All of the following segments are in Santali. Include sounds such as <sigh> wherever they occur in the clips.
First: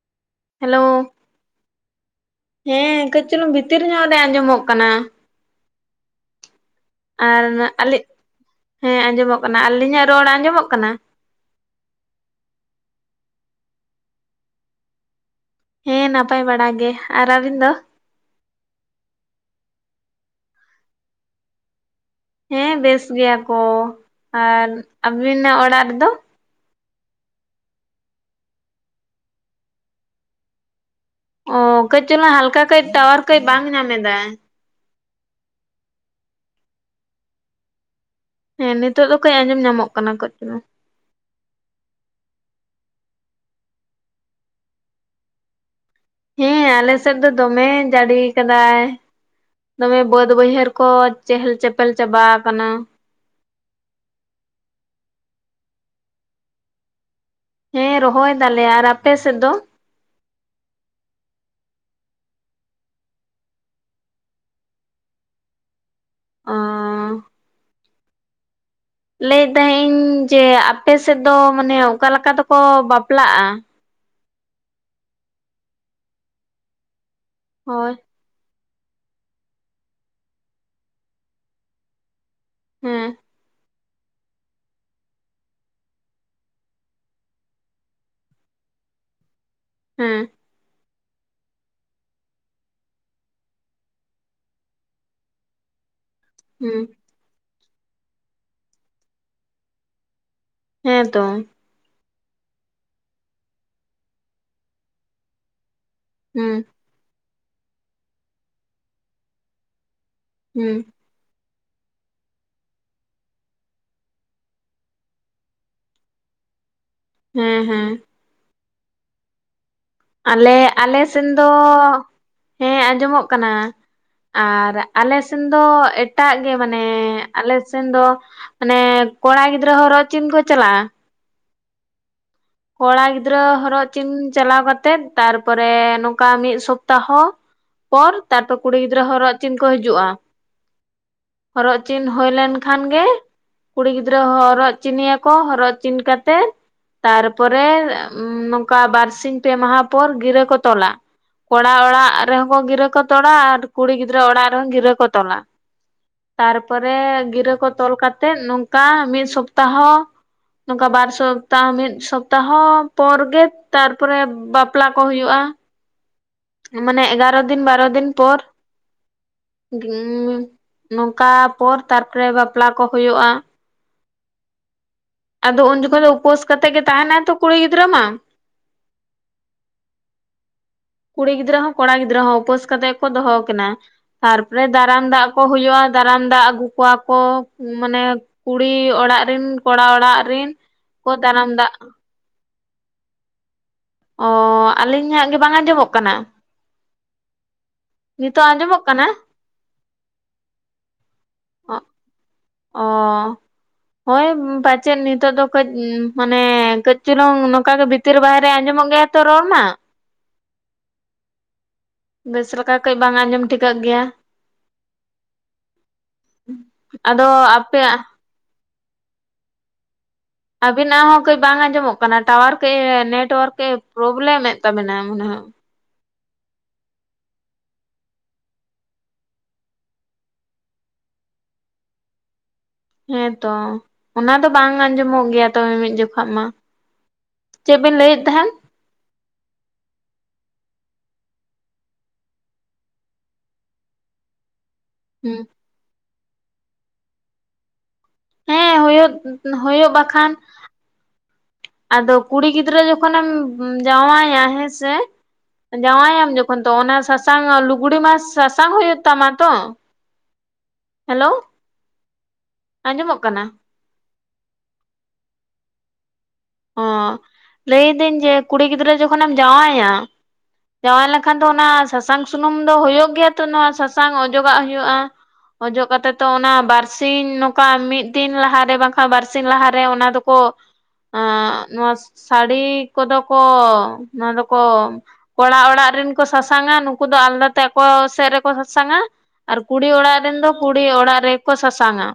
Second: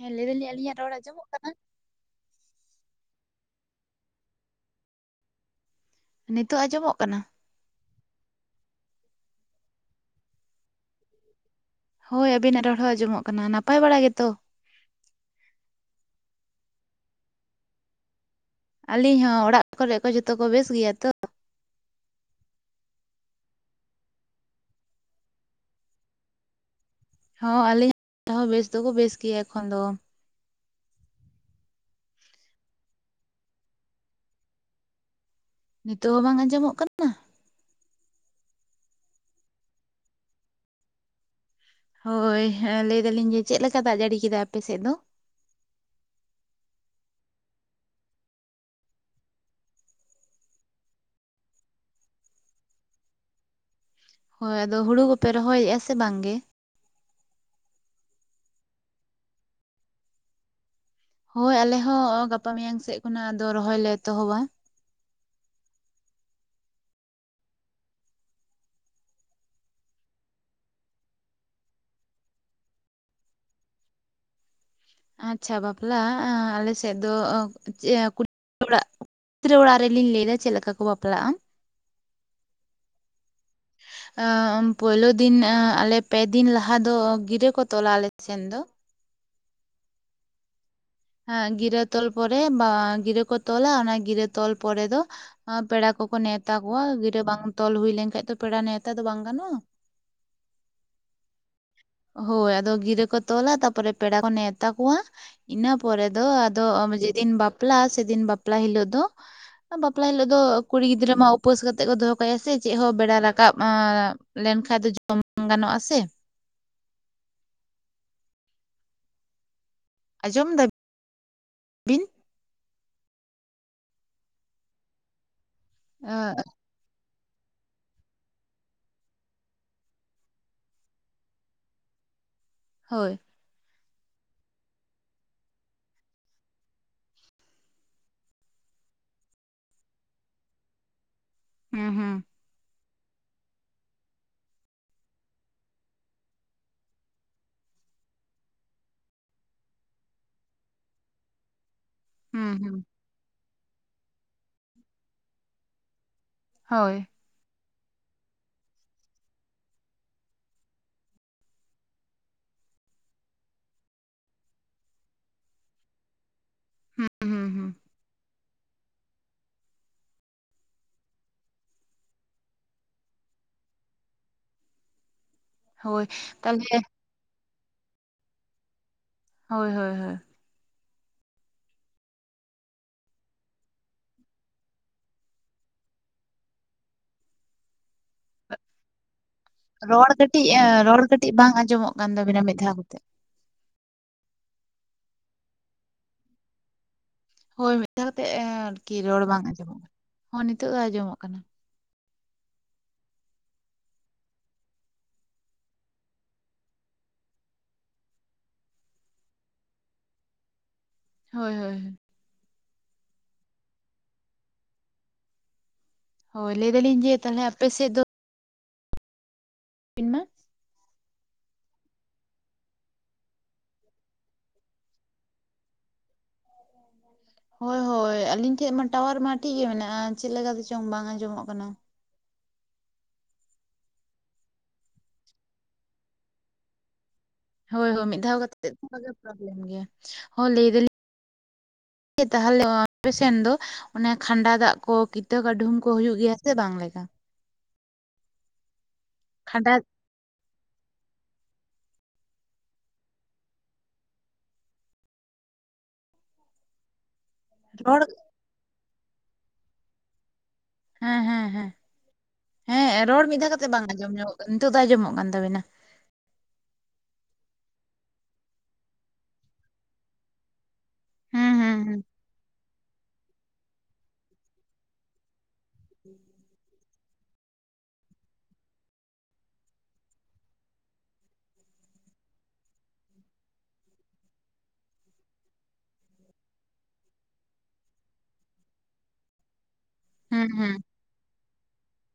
ᱦᱮᱸ ᱞᱟᱹᱭ ᱫᱟᱞᱤᱧ ᱦᱮᱞᱳ ᱟᱞᱤᱧᱟᱜ ᱨᱚᱲ ᱟᱸᱡᱚᱢᱚᱜ ᱠᱟᱱᱟ ᱦᱮᱸ ᱠᱟᱹᱡᱪᱩᱞᱩᱝ ᱵᱷᱤᱛᱤᱨ ᱧᱚᱜ ᱨᱮ ᱟᱸᱡᱚᱢᱚᱜ ᱠᱟᱱᱟ ᱱᱤᱛᱚᱜ ᱟᱸᱡᱚᱢᱚᱜ ᱠᱟᱱᱟ ᱟᱨ ᱟᱞᱤᱧ ᱦᱮᱸ ᱟᱸᱡᱚᱢᱚᱜ ᱠᱟᱱᱟ ᱟᱹᱞᱤᱧᱟᱜ ᱨᱚᱲ ᱟᱸᱡᱚᱢᱚᱜ ᱠᱟᱱᱟ ᱦᱳᱭ ᱟᱵᱤᱱᱟᱜ ᱨᱚᱲ ᱦᱚᱸ ᱟᱸᱡᱚᱢᱚᱜ ᱠᱟᱱᱟ ᱱᱟᱯᱟᱭ ᱵᱟᱲᱟ ᱜᱮᱛᱚ ᱦᱮᱸ ᱱᱟᱯᱟᱭ ᱵᱟᱲᱟ ᱜᱮ ᱟᱨ ᱟᱵᱤᱱ ᱫᱚ ᱟᱹᱞᱤᱧ ᱦᱚᱸ ᱚᱲᱟᱜ ᱠᱚᱨᱮᱜ ᱠᱚ ᱡᱷᱚᱛᱚ ᱠᱚ ᱵᱮᱥ ᱜᱮᱭᱟ ᱛᱚ ᱦᱮᱸ ᱵᱮᱥ ᱜᱮᱭᱟ ᱠᱚ ᱟᱨ ᱟᱵᱤᱱᱟᱜ ᱚᱲᱟᱜ ᱨᱮᱫᱚ ᱦᱚᱸ ᱟᱹᱞᱤᱧ ᱦᱚᱸ ᱵᱮᱥ ᱫᱚᱠᱚ ᱵᱮᱥ ᱜᱮᱭᱟ ᱮᱠᱷᱚᱱ ᱫᱚ ᱚ ᱠᱟᱹᱡ ᱪᱚᱞᱟᱝ ᱦᱟᱞᱠᱟ ᱠᱟᱹᱡ ᱴᱟᱣᱟᱨ ᱠᱟᱹᱡ ᱵᱟᱝ ᱧᱟᱢ ᱮᱫᱟᱭ ᱱᱤᱛᱚᱜ ᱦᱚᱸ ᱵᱟᱝ ᱟᱸᱡᱚᱢᱚᱜ ᱠᱟᱱᱟ ᱦᱮᱸ ᱱᱤᱛᱚᱜ ᱫᱚ ᱠᱟᱹᱡ ᱟᱸᱡᱚᱢ ᱧᱟᱢᱚᱜ ᱠᱟᱱᱟ ᱠᱟᱹᱡ ᱪᱩᱞᱩᱝ ᱦᱳᱭ ᱞᱟᱹᱭ ᱫᱟᱞᱤᱧ ᱡᱮ ᱪᱮᱫ ᱞᱮᱠᱟ ᱫᱟᱜ ᱡᱟᱹᱲᱤ ᱠᱮᱫᱟᱭ ᱟᱯᱮ ᱥᱮᱫ ᱫᱚ ᱦᱮᱸ ᱟᱞᱮᱥᱮᱫ ᱫᱚ ᱫᱚᱢᱮ ᱡᱟᱹᱲᱤ ᱠᱟᱫᱟᱭ ᱫᱚᱢᱮ ᱵᱟᱹᱫ ᱵᱟᱹᱭᱦᱟᱹᱲ ᱠᱚ ᱪᱮᱦᱮᱞ ᱪᱮᱯᱮᱞ ᱪᱟᱵᱟ ᱟᱠᱟᱱᱟ ᱦᱳᱭ ᱟᱫᱚ ᱦᱩᱲᱩ ᱠᱚᱯᱮ ᱨᱚᱦᱚᱭᱮᱫᱼᱟ ᱥᱮ ᱵᱟᱝᱜ ᱜᱮ ᱦᱮᱸ ᱨᱚᱦᱚᱭ ᱫᱟᱞᱮ ᱟᱨ ᱟᱯᱮ ᱥᱮᱫ ᱫᱚ ᱦᱳᱭ ᱟᱞᱮ ᱦᱚᱸ ᱜᱟᱯᱟ ᱢᱮᱭᱟᱝ ᱥᱮᱜ ᱠᱷᱚᱱᱟᱜ ᱟᱫᱚ ᱨᱚᱦᱚᱭ ᱞᱮ ᱮᱛᱚᱦᱚᱵᱟ ᱚ ᱞᱟᱹᱭ ᱛᱟᱦᱮᱸᱜ ᱤᱧ ᱡᱮ ᱟᱯᱮ ᱥᱮᱫ ᱫᱚ ᱢᱟᱱᱮ ᱚᱠᱟ ᱞᱮᱠᱟ ᱛᱮᱠᱚ ᱵᱟᱯᱞᱟᱜᱼᱟ ᱟᱪᱪᱷᱟ ᱵᱟᱯᱞᱟ-ᱟ ᱟᱞᱮᱥᱮᱫ ᱫᱚ ᱦᱳᱭ ᱚᱲᱟᱜ ᱫᱨᱟᱹ ᱚᱲᱟᱜ ᱨᱮᱞᱤᱧ ᱞᱮᱭᱫᱟ ᱪᱮᱫ ᱞᱮᱠᱟ ᱠᱚ ᱵᱟᱯᱞᱟᱜᱼᱟ ᱦᱮᱸ ᱟᱹᱻ ᱯᱳᱭᱞᱳ ᱫᱤᱱ ᱟᱹᱻ ᱟᱞᱮ ᱯᱮ ᱫᱤᱱ ᱞᱟᱦᱟ ᱫᱚ ᱜᱤᱨᱟᱹ ᱠᱚ ᱛᱚᱞᱟ ᱟᱞᱮ ᱥᱮᱱ ᱫᱚ ᱦᱮᱸ ᱟ ᱜᱤᱨᱟᱹ ᱛᱚᱞ ᱯᱚᱨᱮ ᱵᱟ ᱜᱤᱨᱟᱹ ᱠᱚ ᱛᱚᱞᱟ ᱚᱱᱟ ᱜᱤᱨᱟᱹ ᱛᱚᱞ ᱯᱚᱨᱮ ᱫᱚ ᱟ ᱯᱮᱲᱟ ᱠᱚᱠᱚ ᱱᱮᱛ ᱦᱩᱸ ᱛᱟᱠᱚᱣᱟ ᱜᱤᱨᱟᱹ ᱵᱟᱝ ᱛᱚᱞ ᱦᱩᱭ ᱞᱮᱝ ᱠᱷᱟᱡ ᱫᱚ ᱯᱮᱲᱟ ᱱᱮᱶᱛᱟ ᱫᱚ ᱵᱟᱝ ᱜᱟᱱᱚᱜᱼᱟ ᱦᱮᱸ ᱛᱚ ᱦᱳᱭ ᱟᱫᱚ ᱜᱤᱨᱟᱹ ᱠᱚ ᱛᱚᱞᱟ, ᱛᱟᱯᱚᱨᱮ ᱯᱮᱲᱟ ᱠᱚ ᱱᱮᱣᱛᱟ ᱠᱚᱣᱟ, ᱤᱱᱟᱹ ᱯᱚᱨᱮ ᱫᱚ ᱦᱩᱸ ᱟᱫᱚ ᱡᱮᱫᱤᱱ ᱵᱟᱯᱞᱟ ᱥᱮᱫᱤᱱ ᱵᱟᱯᱞᱟ ᱦᱤᱞᱳᱜ ᱫᱚ ᱵᱟᱯᱞᱟ ᱦᱤᱞᱳᱜ ᱫᱚ ᱦᱩᱸ ᱠᱩᱲᱤ ᱜᱤᱫᱽᱨᱟᱹ ᱢᱟ ᱩ ᱯᱟᱹᱥ ᱠᱟᱛᱮᱜ ᱠᱚ ᱫᱚᱦᱚ ᱠᱟᱭᱟ ᱥᱮ ᱪᱮᱫ ᱦᱚᱸ ᱵᱮᱲᱟ ᱨᱟᱠᱟᱵ ᱞᱮᱱ ᱠᱷᱟᱡ ᱫᱚ ᱡᱚᱢ <unintelligible> ᱜᱟᱱᱚᱜᱼᱟᱥᱮ? ᱦᱮᱸ ᱦᱮᱸ᱾ ᱟᱸᱡᱚᱢ ᱟᱞᱮ ᱟᱞᱮ ᱥᱮᱱ ᱫᱚ ᱫᱟᱵᱤᱱ ᱦᱮᱸ ᱟᱸᱡᱚᱢᱚᱜ ᱠᱟᱱᱟ᱾ ᱟᱨ ᱟᱞᱮ ᱥᱮᱱ ᱫᱚ ᱮᱴᱟᱜ ᱜᱮ ᱢᱟᱱᱮ ᱟᱞᱮ ᱥᱮᱱ ᱫᱚ ᱢᱟᱱᱮ ᱠᱚᱲᱟ ᱜᱤᱫᱽᱨᱟᱹ ᱦᱚᱨᱚᱜ ᱪᱤᱱ ᱠᱚ ᱪᱟᱞᱟᱜᱼᱟ᱾ ᱠᱚᱲᱟ ᱦᱳᱭ ᱜᱤᱫᱽᱨᱟᱹ ᱦᱚᱨᱚᱜ ᱪᱤᱱ ᱪᱟᱞᱟᱣ ᱠᱟᱛᱮᱜ, ᱛᱟᱨᱯᱚᱨᱮ ᱱᱚᱝᱠᱟ ᱢᱤᱫ ᱥᱚᱯᱛᱟ ᱦᱚ ᱯᱚᱨ ᱛᱟᱨᱯᱚᱨ ᱠᱩᱲᱤ ᱜᱤᱫᱽᱨᱟᱹ ᱦᱚᱨᱚᱜ ᱪᱤᱱ ᱠᱚ ᱦᱤᱡᱩᱜᱼᱟ᱾ ᱦᱚᱨᱚᱜ ᱪᱤᱱ ᱦᱳᱭ ᱞᱮᱱ ᱠᱷᱟᱱ ᱜᱮ ᱠᱩᱲᱤ ᱜᱤᱫᱽᱨᱟᱹ ᱦᱚᱨᱚᱜ ᱪᱤᱱᱭᱟᱠᱚ ᱦᱚᱨᱚᱜ ᱪᱤᱱ ᱠᱟᱛᱮᱜ ᱛᱟᱨ ᱯᱚᱨᱮ ᱱᱚᱝᱠᱟ ᱵᱟᱨ ᱥᱤᱧ ᱯᱮ ᱢᱟᱦᱟ ᱯᱚᱨ ᱜᱤᱨᱟᱹ ᱠᱚ ᱛᱚᱞᱟ᱾ ᱠᱚᱲᱟ ᱚᱲᱟᱜ ᱟᱨ ᱨᱮᱦᱚᱸ ᱦᱩᱸ, ᱠᱚ ᱦᱩᱸ, ᱜᱤᱨᱟᱹ ᱠᱚ ᱛᱚᱞᱟ, ᱟᱨ ᱠᱩᱲᱤ ᱜᱤᱫᱽᱨᱟᱹ ᱚᱲᱟᱜ ᱨᱮᱦᱚᱸ ᱜᱤᱨᱟᱹ ᱠᱚ ᱛᱚᱞᱟ᱾ ᱛᱟᱨ ᱦᱳᱭ, ᱯᱚᱨᱮ ᱜᱤᱨᱟᱹ ᱠᱚ ᱛᱚᱞ ᱠᱟᱛᱮᱜ ᱱᱚᱝᱠᱟ ᱢᱤᱫ ᱥᱚᱯᱛᱟᱦᱚ ᱱᱚᱝᱠᱟ ᱵᱟᱨ ᱥᱚᱯᱛᱟ ᱢᱤᱫ ᱥᱚᱯ ᱛᱟᱦᱚ ᱯᱚᱨ ᱜᱮ ᱛᱟᱨ ᱯᱚᱨᱮ ᱵᱟᱯᱞᱟ ᱠᱚ ᱦᱚᱭᱩᱜᱼᱟ᱾ ᱢᱟᱱᱮ ᱦᱩᱸ, ᱮᱜᱟᱨᱚ ᱦᱩᱸ, ᱫᱤᱱ ᱦᱩᱸ, ᱵᱟᱨᱚ ᱫᱤᱱ ᱯᱚᱨ ᱩᱸ ᱱᱚᱝᱠᱟ ᱯᱚᱨ ᱛᱟᱨᱯᱚᱨᱮ ᱵᱟᱯᱞᱟ ᱠᱚ ᱦᱩᱭᱩᱜᱼᱟ᱾ ᱟᱫᱚ ᱩᱱ ᱡᱚᱠᱷᱚᱡ ᱦᱳᱭ, ᱫᱚ ᱩᱯᱟᱹᱥ ᱛᱟᱦᱚᱞᱮ ᱠᱟᱛᱮᱜ ᱜᱮ ᱛᱟᱦᱮᱸᱱᱟᱭᱛᱚ ᱠᱩᱲᱤ ᱜᱤᱫᱽᱨᱟᱹ ᱢᱟ, ᱦᱳᱭ ᱦᱳᱭ ᱦᱳᱭ᱾ ᱠᱩᱲᱤ ᱜᱤᱫᱽᱨᱟᱹ ᱦᱚᱸ ᱠᱚᱲᱟ ᱜᱤᱫᱽᱨᱟᱹ ᱦᱚᱸ ᱩᱯᱟᱹᱥ ᱠᱟᱛᱮᱜ ᱠᱚ ᱫᱚᱦᱚ ᱠᱤᱱᱟ᱾ ᱛᱟᱨᱯᱚᱨᱮ ᱫᱟᱨᱟᱢ ᱫᱟᱜ ᱠᱚ ᱦᱩᱭᱩᱜᱼᱟ ᱫᱟᱨᱟᱢ ᱫᱟᱜ ᱟᱹᱜᱩ ᱠᱚᱣᱟ ᱠᱚ ᱢᱟᱱᱮ ᱠᱩᱲᱤ ᱚᱲᱟᱜ ᱨᱤᱱ ᱨᱚᱲ ᱠᱟᱹᱴᱤᱡ ᱤᱭᱟᱹ ᱨᱚᱲ ᱠᱟᱹᱴᱤᱡ ᱵᱟᱝ ᱟᱸᱡᱚᱢᱚᱜ ᱠᱟᱱ ᱛᱟᱵᱤᱱᱟ ᱢᱤᱫ ᱫᱷᱟᱣ ᱠᱟᱛᱮᱜ᱾ ᱚ ᱟᱹᱞᱤᱧ ᱧᱟᱜ ᱜᱮ ᱵᱟᱝ ᱟᱡᱚᱢᱚᱜ ᱠᱟᱱᱟ? ᱦᱳᱭ ᱢᱤᱫ ᱫᱷᱟᱣ ᱠᱟᱛᱮᱜ ᱮ ᱱᱤᱛᱚᱜ ᱟᱸᱡᱚᱢᱚᱜ ᱟᱨᱠᱤ ᱠᱟᱱᱟ ᱨᱚᱲ ᱵᱟᱝ ᱟᱸᱡᱚᱢᱚᱜ ᱠᱟᱱᱟ, ᱦᱚᱸ ᱱᱤᱛᱚᱜ ᱫᱚ ᱟᱸᱡᱚᱢᱚᱜ ᱠᱟᱱᱟ᱾ ᱟᱸᱜ ᱚ᱾ ᱦᱳᱭ ᱯᱟᱪᱮᱫ ᱱᱤᱛᱚᱜ ᱫᱚ ᱠᱟᱹᱡ ᱢᱟᱱᱮ ᱠᱟᱹᱡ ᱪᱩᱞᱩᱝ ᱱᱚᱝᱠᱟ ᱜᱮ ᱵᱷᱤ ᱛᱤᱨ ᱵᱟᱭᱨᱮ ᱟᱸᱡᱚ ᱢᱚᱜ‌ ᱜᱮᱭᱟ ᱛᱚ ᱨᱚᱲ ᱢᱟ, ᱦᱳᱭ ᱦᱳᱭ᱾ ᱵᱮᱥ ᱞᱮᱠᱟ ᱠᱟᱹᱡ ᱵᱟᱝ ᱟᱡᱚᱢ ᱴᱷᱤᱠᱟᱹᱜ ᱜᱮᱭᱟ᱾ ᱦᱳᱭ, ᱞᱟᱹᱭ ᱫᱟᱞᱤᱧ ᱡᱮ ᱟᱫᱚ ᱛᱟᱦᱚᱞᱮ ᱟᱯᱮ ᱥᱮᱫ ᱟᱯᱮᱭᱟᱜ ᱤᱧ ᱢᱟ ᱟᱵᱤᱱᱟᱜ ᱦᱚᱸ ᱠᱟᱹᱡ ᱵᱟᱝ ᱟᱸᱡᱚᱢᱚᱜ ᱠᱟᱱᱟ ᱴᱟᱣᱟᱨ ᱠᱟᱹᱡ ᱮ ᱱᱮᱴᱳᱣᱟᱨᱠ ᱠᱟᱹᱡ ᱯᱨᱚᱵᱞᱮᱢᱮᱫ ᱛᱟᱵᱤᱱᱟ ᱢᱚᱱᱮ ᱦᱚᱭ᱾ ᱦᱳᱭ ᱦᱳᱭ ᱟᱹᱞᱤᱧ ᱴᱷᱮᱡ ᱢᱟ ᱴᱟᱣᱟᱨ ᱢᱟ ᱴᱷᱤᱼᱜᱮ ᱢᱮᱱᱟᱜᱼᱟ ᱪᱮᱫ ᱞᱮᱠᱟ ᱛᱮ ᱪᱚᱝ ᱵᱟᱝ ᱟᱸᱡᱚᱢᱚᱜ ᱠᱟᱱᱟ᱾ ᱦᱮᱸᱛᱚ ᱚᱱᱟ ᱫᱚ ᱵᱟᱝ ᱟᱸᱡᱚᱢᱚᱜ ᱜᱮᱭᱟ ᱛᱚᱵᱮ ᱢᱤᱜ ᱡᱚᱠᱷᱟᱜ ᱢᱟ᱾ ᱪᱮᱫ ᱦᱳᱭ ᱵᱮᱱ ᱦᱳᱭ ᱞᱟᱹᱭᱮᱫ ᱢᱤᱫ ᱫᱷᱟᱣ ᱛᱟᱦᱮᱸᱱ ᱠᱟᱛᱮᱛ ᱯᱨᱚᱵᱞᱮᱢ ᱜᱮᱭᱟ ᱦᱳ ᱞᱟᱹᱭ ᱫᱟᱞᱤᱧ ᱛᱟᱦᱞᱮ ᱟᱯᱮᱥᱮᱱ ᱫᱚ ᱚᱱᱮ ᱠᱷᱟᱸᱰᱟ ᱫᱟᱜ ᱠᱚ ᱠᱤᱛᱟᱹ ᱦᱩᱸ ᱠᱟᱹᱰᱷᱩᱢ ᱠᱚ ᱦᱩᱭᱩᱜ ᱜᱮᱭᱟ ᱥᱮ ᱵᱟᱝ ᱞᱮᱠᱟ? ᱦᱮᱸ ᱦᱩᱭᱩᱜ ᱠᱷᱟᱸᱰᱟ ᱦᱩᱭᱩᱜ ᱵᱟᱠᱷᱟᱱ᱾ ᱟᱫᱚ ᱠᱩᱲᱤ ᱜᱤᱫᱽᱨᱟᱹ ᱡᱚᱠᱷᱚᱱᱮᱢ ᱡᱟᱶᱟᱭᱟ ᱦᱮᱸᱥᱮ ᱡᱟᱶᱟᱭᱟᱢ ᱡᱚᱠᱷᱚᱱ ᱛᱚ ᱚᱱᱟ ᱥᱟ ᱥᱟᱝ ᱞᱩᱜᱩᱜᱽᱲᱤ ᱨᱚᱲ ᱢᱟ ᱥᱟᱥᱟᱝ ᱦᱩᱭᱩᱜ ᱦᱩᱭᱩᱜ ᱛᱟᱢ ᱛᱚ? ᱦᱮᱞᱳ ᱦᱮᱸᱦᱮᱸᱦᱮᱸ ᱦᱮᱸ ᱟᱸᱡᱚᱢᱚᱜ ᱨᱚᱲ ᱠᱟᱱᱟ ᱢᱤᱫᱷᱟᱣ ᱠᱟᱛᱮᱜ ᱵᱟᱝ ᱟᱸᱡᱚᱢ ᱧᱚᱜᱚᱜ ᱠᱟᱱᱟ, ᱱᱤᱛᱚᱜ ᱫᱚ ᱟᱸᱡᱚᱢᱚᱜ ᱠᱟᱱ ᱛᱟᱵᱤᱱᱟ᱾ ᱚᱸ ᱞᱟᱹᱭᱫᱟᱹᱧ ᱡᱮ ᱠᱩᱲᱤ ᱜᱤᱫᱽᱨᱟᱹ ᱡᱚᱠᱷᱚᱱᱮᱢ ᱡᱟᱶᱟᱭᱟ ᱡᱟᱶᱟᱭ ᱞᱮᱠᱷᱟᱱ ᱫᱚ ᱦᱩᱸ ᱚᱱᱟ ᱦᱩᱸ ᱦᱩᱸ ᱥᱟᱥᱟᱝ ᱥᱩᱱᱩᱢ ᱫᱚ ᱦᱩᱭᱩᱜ ᱜᱮᱭᱟ ᱛᱚ ᱱᱚᱣᱟ ᱥᱟᱥᱟᱝ ᱚᱡᱚᱜᱟᱜ ᱦᱩᱭᱩᱜᱼᱟ᱾ ᱚᱡᱚᱜ ᱠᱟᱛᱮ ᱛᱚ ᱚᱱᱟ ᱵᱟᱨ ᱥᱤᱧ ᱱᱚᱝᱠᱟ ᱢᱤᱫ ᱫᱤᱱ ᱞᱟᱦᱟᱨᱮ ᱵᱟᱝᱠᱷᱟᱱ ᱵᱟᱨ ᱥᱤᱧ ᱞᱟᱦᱟᱨᱮ ᱚᱱᱟ ᱫᱚᱠᱚ ᱟᱸ ᱱᱚᱣᱟ ᱥᱟᱹᱲᱤ ᱠᱚᱫᱚ ᱠᱚ ᱱᱚᱣᱟ ᱫᱚᱠᱚ ᱠᱚᱲᱟ ᱚᱲᱟᱜ ᱨᱮᱱ ᱠᱚ ᱥᱟᱥᱟᱝᱟ ᱱᱩᱠᱩ ᱫᱚ ᱟᱞᱫᱟ ᱛᱮ ᱟᱠᱚ ᱥᱮᱜ ᱨᱮᱠᱚ ᱥᱟᱥᱟᱝᱟ ᱟᱨ ᱠᱩᱲᱤ ᱚᱲᱟᱜ ᱨᱮᱱ ᱦᱩᱸ ᱫᱚ ᱦᱩᱸ ᱠᱩᱲᱤ ᱚᱲᱟᱜ ᱨᱮᱠᱚ ᱥᱟᱥᱟᱝᱟ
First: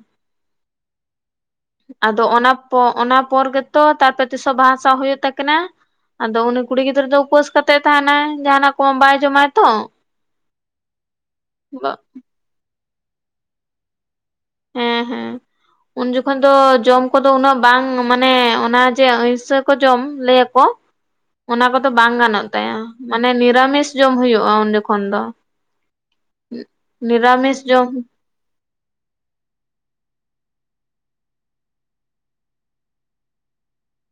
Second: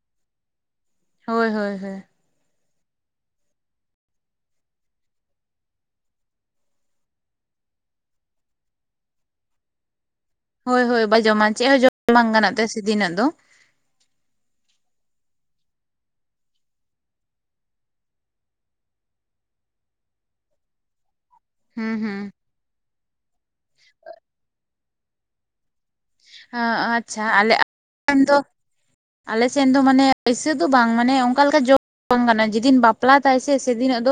ᱦᱳᱭ ᱦᱳᱭ ᱦᱳᱭ ᱟᱫᱚ ᱚᱱᱟ ᱚᱱᱟ ᱯᱚᱨ ᱜᱮᱛᱚ ᱛᱟᱨᱯᱚᱨ ᱛᱤᱥᱚ ᱵᱟᱦᱟ ᱥᱟᱶ ᱦᱩᱭᱩᱜ ᱛᱟᱹᱠᱤᱱᱟ ᱟᱫᱚ ᱩᱱᱤ ᱠᱩᱲᱤ ᱜᱤᱫᱽᱨᱟᱹ ᱫᱚ ᱩᱯᱟᱹᱥ ᱠᱟᱛᱮᱜ ᱛᱟᱦᱮᱱᱟᱭ ᱡᱟᱦᱱᱟᱜ ᱠᱚ ᱵᱟᱭ ᱡᱚᱢᱟᱭ ᱛᱚ, ᱦᱳᱭ ᱦᱳᱭ ᱵᱟ ᱡᱚᱢᱟ ᱪᱮᱜ ᱦᱚᱸ ᱡᱚᱢ ᱵᱟᱝ ᱜᱟᱱᱚᱜ ᱛᱮ ᱥᱫᱤᱱᱟᱜ ᱫᱚ ᱦᱮᱸ ᱦᱮᱸ ᱩᱱ ᱡᱚᱠᱷᱚᱱ ᱫᱚ ᱡᱚᱢ ᱠᱚᱫᱚ ᱩᱱᱟᱹᱜ ᱵᱟᱝ ᱢᱟᱱᱮ ᱚᱱᱟ ᱡᱮ ᱟᱺᱭᱥᱟᱹ ᱠᱚ ᱡᱚᱢ ᱞᱟᱹᱭᱟᱠᱚ, ᱚᱱᱟ ᱠᱚᱫᱚ ᱦᱩᱸ ᱵᱟᱝ ᱦᱩᱸ ᱜᱟᱱᱚᱜ ᱛᱟᱭᱟ ᱢᱟᱱᱮ ᱱᱤᱨᱟᱢᱤᱥ ᱡᱚᱢ ᱦᱩᱭᱩᱜᱼᱟ ᱩᱱ ᱡᱟᱠᱷᱚᱱᱚᱱ ᱫᱚ ᱟᱹ ᱟᱪᱪᱷᱟ ᱟᱞᱮ ᱱᱤᱨᱟᱢᱤᱥ ᱟ ᱡᱚᱢ ᱨᱮᱱ ᱫᱚ ᱟᱞᱮᱥᱱ ᱫᱚ ᱢᱟᱱᱮ ᱮᱭᱥᱮ ᱫᱚ ᱵᱟᱝ ᱢᱟᱱᱮ ᱚᱱᱠᱟ ᱞᱮᱠᱟ ᱡᱚᱢ ᱵᱟᱝ ᱜᱟᱱᱚᱜᱼᱟ ᱡᱮᱫᱤᱱ ᱵᱟᱯᱞᱟ ᱛᱟᱭ ᱥᱮ ᱥᱮᱫᱤᱱᱚᱜ ᱫᱚ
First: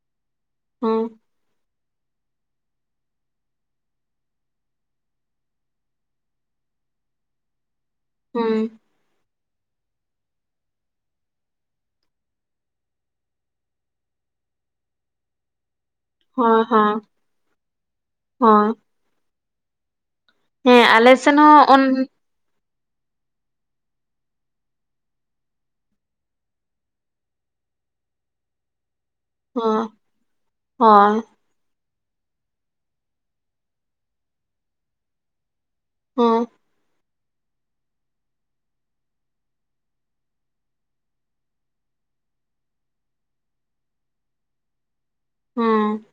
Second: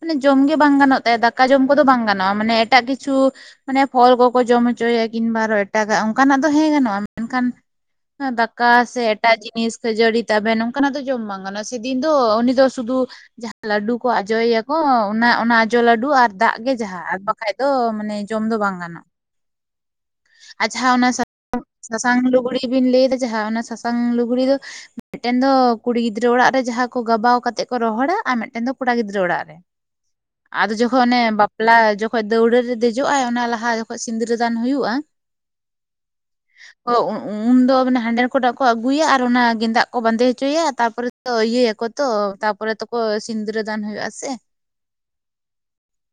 ᱢᱟᱱᱮ ᱡᱚᱢ ᱜᱮ ᱵᱟᱝ ᱦᱮᱸ ᱜᱟᱱᱚᱜ ᱛᱟᱭᱟ ᱫᱟᱠᱟ ᱡᱚᱢ ᱠᱚᱫᱚ ᱵᱟᱝ ᱜᱟᱱᱚᱜᱼᱟ ᱢᱟᱱᱮ ᱮᱴᱟᱜ ᱠᱤᱪᱷᱩ ᱢᱟᱱᱮ ᱯᱷᱚᱞ ᱠᱚᱠᱚ ᱡᱚᱢ ᱦᱚᱪᱚᱭᱟ ᱠᱤᱱᱵᱟ ᱟᱨᱚ ᱮᱴᱟᱜᱟᱜ ᱚᱱᱠᱟᱱᱟᱜ ᱫᱚ ᱦᱮᱸ ᱜᱟᱱᱚᱜᱼᱟ ᱢᱮᱱᱠᱷᱟᱱ ᱦᱮᱸ ᱫᱟᱠᱟ ᱥᱮ ᱮᱴᱟ ᱡᱤᱱᱤᱥ ᱠᱷᱟᱹᱡᱟᱹᱲᱤ ᱛᱟᱵᱮᱱ ᱱᱚᱝᱠᱟᱱᱟᱜ ᱫᱚ ᱡᱚᱢ ᱵᱟᱝ ᱜᱟᱱᱚᱜᱼᱟ ᱥᱮᱫᱤᱱ ᱫᱚ ᱩᱱᱤ ᱫᱚ ᱥᱩᱫᱩ ᱡᱟᱦᱟ ᱞᱟᱹᱰᱩ ᱠᱚ ᱟᱡᱚᱭᱮᱭᱟ ᱠᱚ ᱚᱱᱟ ᱚᱱᱟ ᱟᱡᱚ ᱞᱟᱹᱰᱩ ᱟᱨ ᱫᱟᱜ ᱦᱳᱭ ᱜᱮ ᱦᱳᱭ ᱡᱟᱦᱟᱸ ᱟᱨ ᱵᱟᱠᱷᱟᱡ ᱫᱚ ᱢᱟᱱᱮ ᱡᱚᱢ ᱫᱚ ᱦᱳᱭ ᱵᱟᱝ ᱜᱟᱱᱚᱜᱼᱟ ᱟᱨ ᱦᱮᱸ ᱡᱟᱦᱟ ᱚᱱᱟ ᱟᱞᱮ ᱥᱮᱱ ᱦᱚᱸ ᱚᱱ ᱥᱟᱥᱟᱝ ᱞᱩᱜᱽᱲᱤ ᱵᱤᱱ ᱞᱟᱹᱭᱫᱟ ᱡᱟᱦᱟᱸ ᱚᱱᱟ ᱥᱟᱥᱟᱝ ᱞᱩᱜᱽᱲᱤ ᱫᱚ ᱢᱤᱴᱮᱱ ᱫᱚ ᱠᱩᱲᱤ ᱜᱤᱫᱽᱨᱟᱹ ᱚᱲᱟᱜ ᱨᱮ ᱡᱟᱦᱟᱸ ᱠᱚ ᱜᱟᱵᱟᱣ ᱠᱟᱛᱮᱜ ᱠᱚ ᱨᱚᱦᱚᱲᱟ, ᱟᱨ ᱢᱤᱫᱴᱮᱱ ᱫᱚ ᱠᱚᱲᱟ ᱜᱤᱫᱽᱨᱟᱹ ᱚᱲᱟᱜ ᱦᱳᱭ ᱟᱫᱚ ᱦᱳᱭ ᱡᱚᱠᱷᱚᱱᱮ ᱵᱟ ᱯᱞᱟ ᱡᱚᱠᱷᱚᱡ ᱫᱟᱹᱣᱲᱟᱹ ᱨᱮ ᱫᱮᱡᱚᱜ ᱟᱭ ᱚᱱᱟ ᱞᱟᱦᱟ ᱡᱚᱠᱷᱚᱡ ᱥᱤᱸᱤᱫᱨᱟᱹ ᱫᱟᱱ ᱦᱩᱭᱩᱜᱼᱟ ᱦᱚ ᱩᱱᱫᱚ ᱢᱟᱱᱮ ᱦᱟᱸᱰᱮᱱ ᱠᱚᱰᱟᱜ ᱠᱚ ᱟᱹᱜᱩᱭᱟ ᱟᱨ ᱚᱱᱟ ᱜᱮᱸᱫᱟᱜ ᱠᱚ ᱵᱟᱸᱫᱮ ᱦᱚᱪᱚᱭᱟ ᱛᱟᱯᱚᱨᱮ ᱤᱭᱟᱹᱭᱟᱠᱚ ᱛᱚ ᱛᱟᱯᱚᱨᱮ ᱛᱚᱠᱚ ᱥᱤᱝᱤᱫᱨᱟᱹ ᱫᱟᱱ ᱦᱩᱭᱩᱜᱼᱟ ᱥᱮ? ᱦᱚᱸ